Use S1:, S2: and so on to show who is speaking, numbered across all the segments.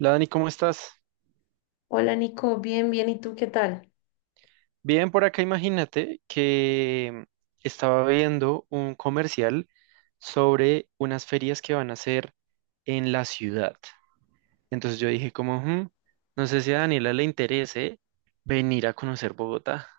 S1: Hola Dani, ¿cómo estás?
S2: Hola Nico, bien, bien, ¿y tú qué tal?
S1: Bien, por acá imagínate que estaba viendo un comercial sobre unas ferias que van a hacer en la ciudad. Entonces yo dije como, "Hmm, no sé si a Daniela le interese venir a conocer Bogotá".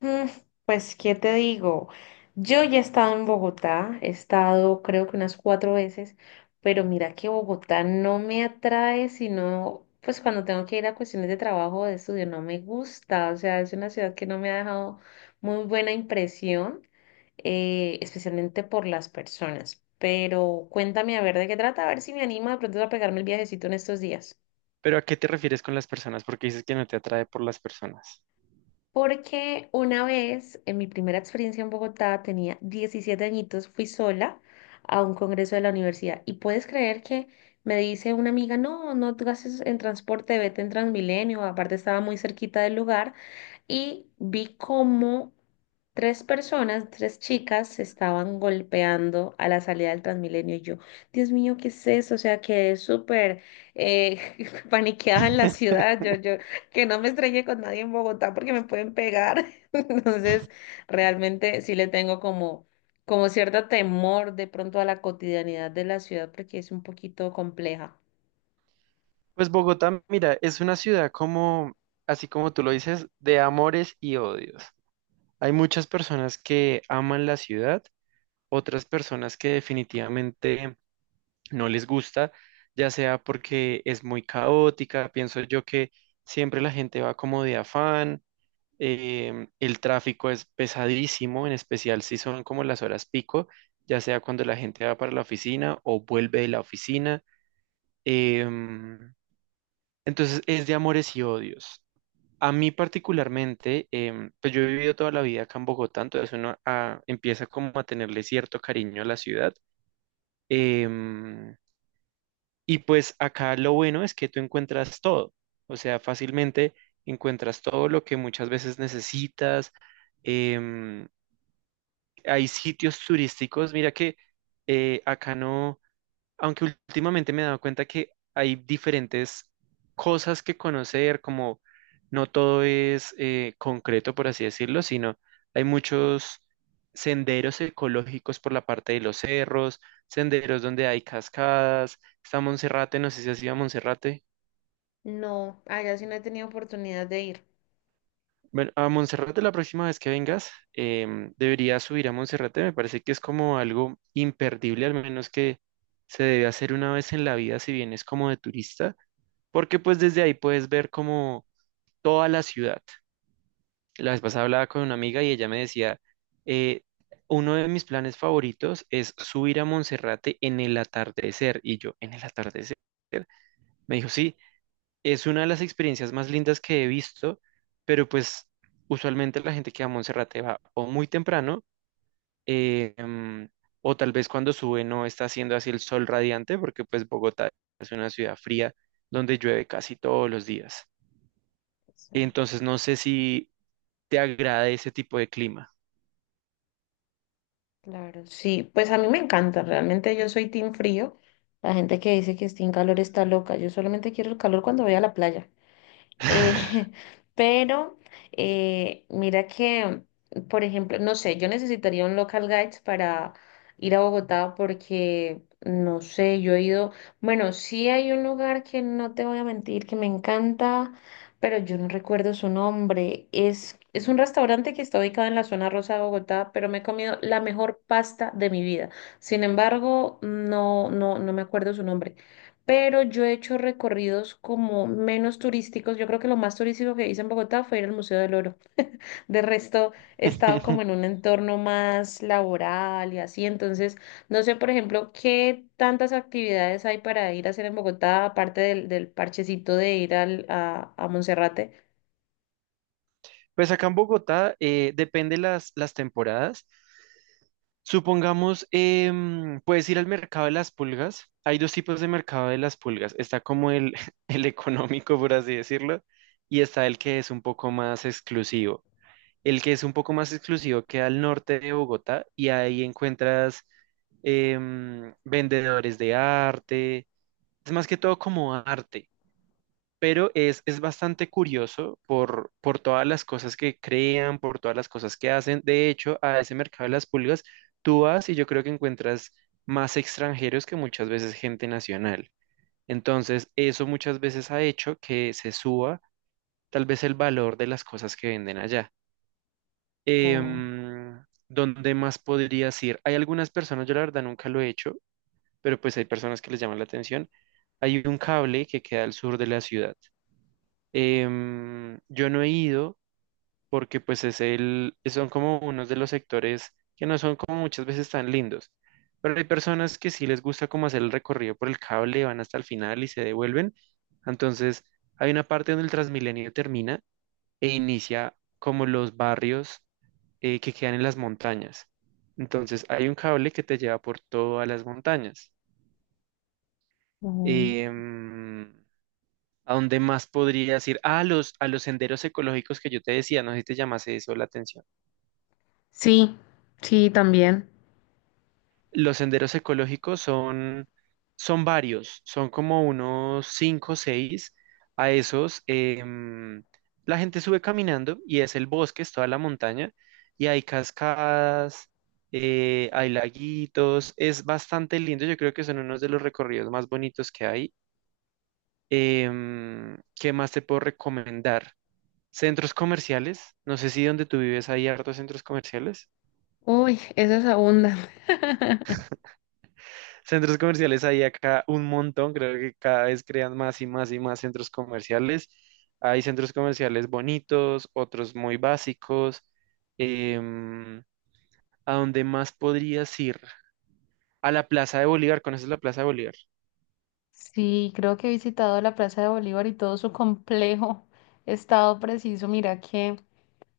S2: Mm, Pues, ¿qué te digo? Yo ya he estado en Bogotá, he estado creo que unas cuatro veces, pero mira que Bogotá no me atrae, sino pues cuando tengo que ir a cuestiones de trabajo o de estudio, no me gusta, o sea, es una ciudad que no me ha dejado muy buena impresión, especialmente por las personas. Pero cuéntame a ver de qué trata, a ver si me anima de pronto a pegarme el viajecito en estos días.
S1: Pero ¿a qué te refieres con las personas? Porque dices que no te atrae por las personas.
S2: Porque una vez, en mi primera experiencia en Bogotá, tenía 17 añitos, fui sola a un congreso de la universidad. Y puedes creer que me dice una amiga, no, no te gastes en transporte, vete en Transmilenio. Aparte estaba muy cerquita del lugar. Y vi como tres personas, tres chicas, se estaban golpeando a la salida del Transmilenio. Y yo, Dios mío, ¿qué es eso? O sea, quedé súper eh, paniqueada en la ciudad. Yo que no me estrelle con nadie en Bogotá porque me pueden pegar. Entonces, realmente sí le tengo como cierto temor de pronto a la cotidianidad de la ciudad porque es un poquito compleja.
S1: Pues Bogotá, mira, es una ciudad como, así como tú lo dices, de amores y odios. Hay muchas personas que aman la ciudad, otras personas que definitivamente no les gusta, ya sea porque es muy caótica, pienso yo que siempre la gente va como de afán, el tráfico es pesadísimo, en especial si son como las horas pico, ya sea cuando la gente va para la oficina o vuelve de la oficina. em, entonces es de amores y odios. A mí particularmente, pues yo he vivido toda la vida acá en Bogotá, entonces uno empieza como a tenerle cierto cariño a la ciudad. Em, y pues acá lo bueno es que tú encuentras todo, o sea, fácilmente encuentras todo lo que muchas veces necesitas. em, Hay sitios turísticos, mira que acá no, aunque últimamente me he dado cuenta que hay diferentes cosas que conocer, como no todo es concreto, por así decirlo, sino hay muchos senderos ecológicos por la parte de los cerros, senderos donde hay cascadas, está Monserrate, no sé si has ido a Monserrate.
S2: No, allá sí no he tenido oportunidad de ir.
S1: Bueno, a Monserrate la próxima vez que vengas, deberías subir a Monserrate, me parece que es como algo imperdible, al menos que se debe hacer una vez en la vida si vienes como de turista, porque pues desde ahí puedes ver como toda la ciudad. La vez pasada hablaba con una amiga y ella me decía, eh, uno de mis planes favoritos es subir a Monserrate en el atardecer. Y yo, ¿en el atardecer? Me dijo, sí, es una de las experiencias más lindas que he visto, pero pues usualmente la gente que va a Monserrate va o muy temprano, eh, em, o tal vez cuando sube no está haciendo así el sol radiante, porque pues Bogotá es una ciudad fría donde llueve casi todos los días.
S2: Eso,
S1: Entonces no sé si te agrada ese tipo de clima.
S2: claro. Sí, pues a mí me encanta, realmente yo soy team frío. La gente que dice que es team calor está loca. Yo solamente quiero el calor cuando voy a la playa. Eh, pero mira que, por ejemplo, no sé, yo necesitaría un local guides para ir a Bogotá porque, no sé, yo he ido, bueno, sí hay un lugar que no te voy a mentir, que me encanta, pero yo no recuerdo su nombre. Es un restaurante que está ubicado en la zona rosa de Bogotá, pero me he comido la mejor pasta de mi vida. Sin embargo, no, no, no me acuerdo su nombre, pero yo he hecho recorridos como menos turísticos. Yo creo que lo más turístico que hice en Bogotá fue ir al Museo del Oro. De resto, he estado como en un entorno más laboral y así. Entonces, no sé, por ejemplo, qué tantas actividades hay para ir a hacer en Bogotá, aparte del parchecito de ir a Monserrate.
S1: Pues acá en Bogotá depende las temporadas. Supongamos, puedes ir al mercado de las pulgas. Hay dos tipos de mercado de las pulgas. Está como el económico, por así decirlo, y está el que es un poco más exclusivo. El que es un poco más exclusivo queda al norte de Bogotá y ahí encuentras vendedores de arte. Es más que todo como arte. Pero es bastante curioso por todas las cosas que crean, por todas las cosas que hacen. De hecho, a ese mercado de las pulgas, tú vas y yo creo que encuentras más extranjeros que muchas veces gente nacional. Entonces, eso muchas veces ha hecho que se suba tal vez el valor de las cosas que venden allá.
S2: Oh.
S1: Em, ¿Dónde más podrías ir? Hay algunas personas, yo la verdad nunca lo he hecho, pero pues hay personas que les llaman la atención. Hay un cable que queda al sur de la ciudad. Yo no he ido porque pues es son como unos de los sectores que no son como muchas veces tan lindos, pero hay personas que sí les gusta como hacer el recorrido por el cable, van hasta el final y se devuelven. Entonces hay una parte donde el Transmilenio termina e inicia como los barrios que quedan en las montañas. Entonces hay un cable que te lleva por todas las montañas.
S2: o-
S1: Em, ¿A dónde más podrías ir? Ah, a los senderos ecológicos que yo te decía, no sé si te llamase eso la atención.
S2: Sí, sí, también.
S1: Los senderos ecológicos son, son varios, son como unos 5 o 6. A esos, la gente sube caminando y es el bosque, es toda la montaña, y hay cascadas, hay laguitos, es bastante lindo. Yo creo que son unos de los recorridos más bonitos que hay. ¿Qué más te puedo recomendar? Centros comerciales, no sé si donde tú vives hay hartos centros comerciales.
S2: Uy, eso es abundante.
S1: Centros comerciales hay acá un montón, creo que cada vez crean más y más y más centros comerciales. Hay centros comerciales bonitos, otros muy básicos. Em, ¿A dónde más podrías ir? A la Plaza de Bolívar, ¿conoces la Plaza de Bolívar?
S2: Sí, creo que he visitado la Plaza de Bolívar y todo su complejo estado preciso. Mira que,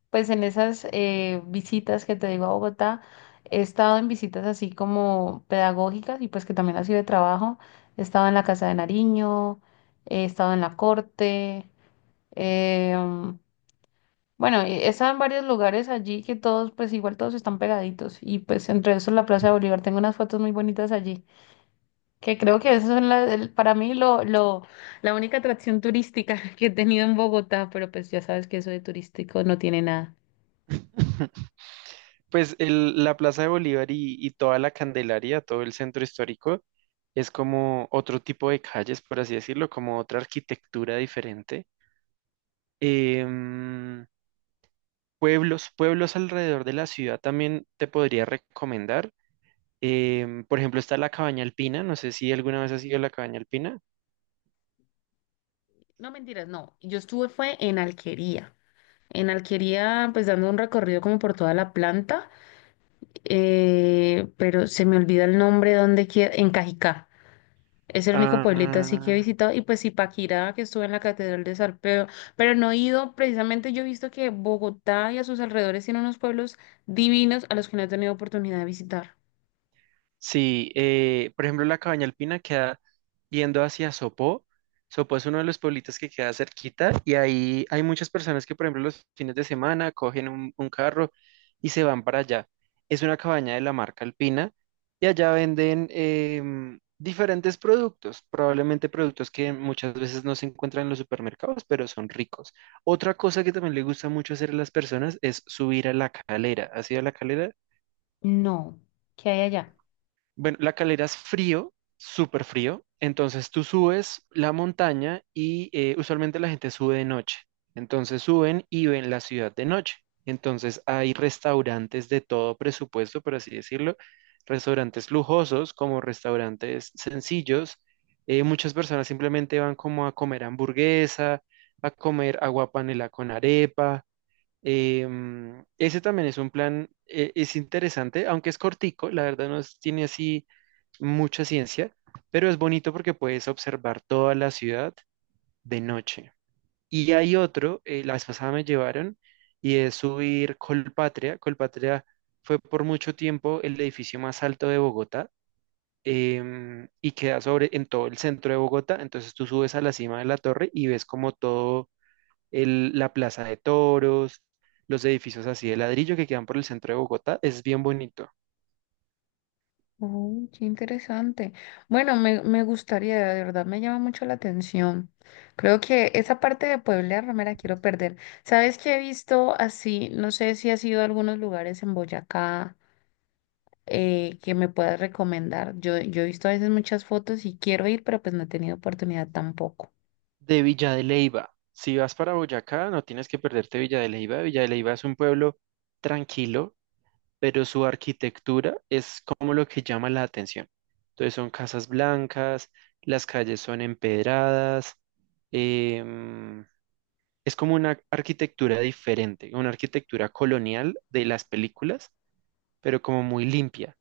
S2: pues en esas visitas que te digo a Bogotá, he estado en visitas así como pedagógicas y pues que también ha sido de trabajo. He estado en la Casa de Nariño, he estado en la Corte. eh, bueno, he estado en varios lugares allí que todos, pues igual todos están pegaditos. Y pues entre esos la Plaza de Bolívar, tengo unas fotos muy bonitas allí que creo que eso es para mí la única atracción turística que he tenido en Bogotá, pero pues ya sabes que eso de turístico no tiene nada.
S1: Pues el- la Plaza de Bolívar y toda la Candelaria, todo el centro histórico, es como otro tipo de calles, por así decirlo, como otra arquitectura diferente. Em, Pueblos, pueblos alrededor de la ciudad también te podría recomendar. Por ejemplo, está la Cabaña Alpina, no sé si alguna vez has ido a la Cabaña Alpina.
S2: No, mentiras, no. Yo estuve fue en Alquería. En Alquería, pues dando un recorrido como por toda la planta, pero se me olvida el nombre donde queda, en Cajicá. Es el único pueblito así que he
S1: Ah,
S2: visitado. Y pues sí, Paquirá, que estuve en la Catedral de Sarpeo, pero no he ido. Precisamente yo he visto que Bogotá y a sus alrededores tiene unos pueblos divinos a los que no he tenido oportunidad de visitar.
S1: sí, por ejemplo, la cabaña alpina queda yendo hacia Sopó. Sopó es uno de los pueblitos que queda cerquita y ahí hay muchas personas que, por ejemplo, los fines de semana cogen un carro y se van para allá. Es una cabaña de la marca Alpina y allá venden diferentes productos, probablemente productos que muchas veces no se encuentran en los supermercados, pero son ricos. Otra cosa que también le gusta mucho hacer a las personas es subir a la calera. ¿Has ido a la calera?
S2: No, ¿qué hay allá?
S1: Bueno, la calera es frío, súper frío. Entonces tú subes la montaña y usualmente la gente sube de noche. Entonces suben y ven la ciudad de noche. Entonces hay restaurantes de todo presupuesto, por así decirlo. Restaurantes lujosos como restaurantes sencillos. Muchas personas simplemente van como a comer hamburguesa, a comer agua panela con arepa. Ese también es un plan, es interesante, aunque es cortico, la verdad no es- tiene así mucha ciencia, pero es bonito porque puedes observar toda la ciudad de noche. Y hay otro, la vez pasada me llevaron, y es subir Colpatria. Colpatria fue por mucho tiempo el edificio más alto de Bogotá, y queda sobre en todo el centro de Bogotá. Entonces tú subes a la cima de la torre y ves como todo el- la plaza de toros, los edificios así de ladrillo que quedan por el centro de Bogotá. Es bien bonito.
S2: Oh, qué interesante. Bueno, me gustaría, de verdad, me llama mucho la atención. Creo que esa parte de Puebla no me la quiero perder. ¿Sabes qué he visto así? No sé si has ido a algunos lugares en Boyacá que me puedas recomendar. Yo he visto a veces muchas fotos y quiero ir, pero pues no he tenido oportunidad tampoco.
S1: De Villa de Leyva. Si vas para Boyacá, no tienes que perderte Villa de Leyva. Villa de Leyva es un pueblo tranquilo, pero su arquitectura es como lo que llama la atención. Entonces son casas blancas, las calles son empedradas, em, es como una arquitectura diferente, una arquitectura colonial de las películas, pero como muy limpia.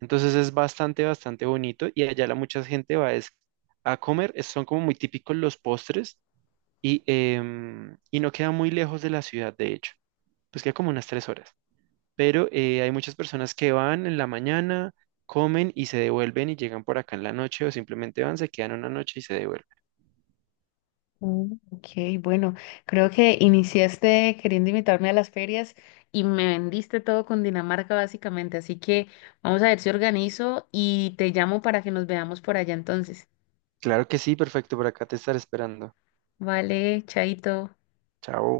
S1: Entonces es bastante, bastante bonito y allá la mucha gente va es a comer, es- son como muy típicos los postres y, y no queda muy lejos de la ciudad, de hecho, pues queda como unas 3 horas, pero hay muchas personas que van en la mañana, comen y se devuelven y llegan por acá en la noche o simplemente van, se quedan una noche y se devuelven.
S2: Mm, ok, bueno, creo que iniciaste queriendo invitarme a las ferias y me vendiste todo con Dinamarca básicamente, así que vamos a ver si organizo y te llamo para que nos veamos por allá entonces.
S1: Claro que sí, perfecto, por acá te estaré esperando.
S2: Vale, chaito.
S1: Chao.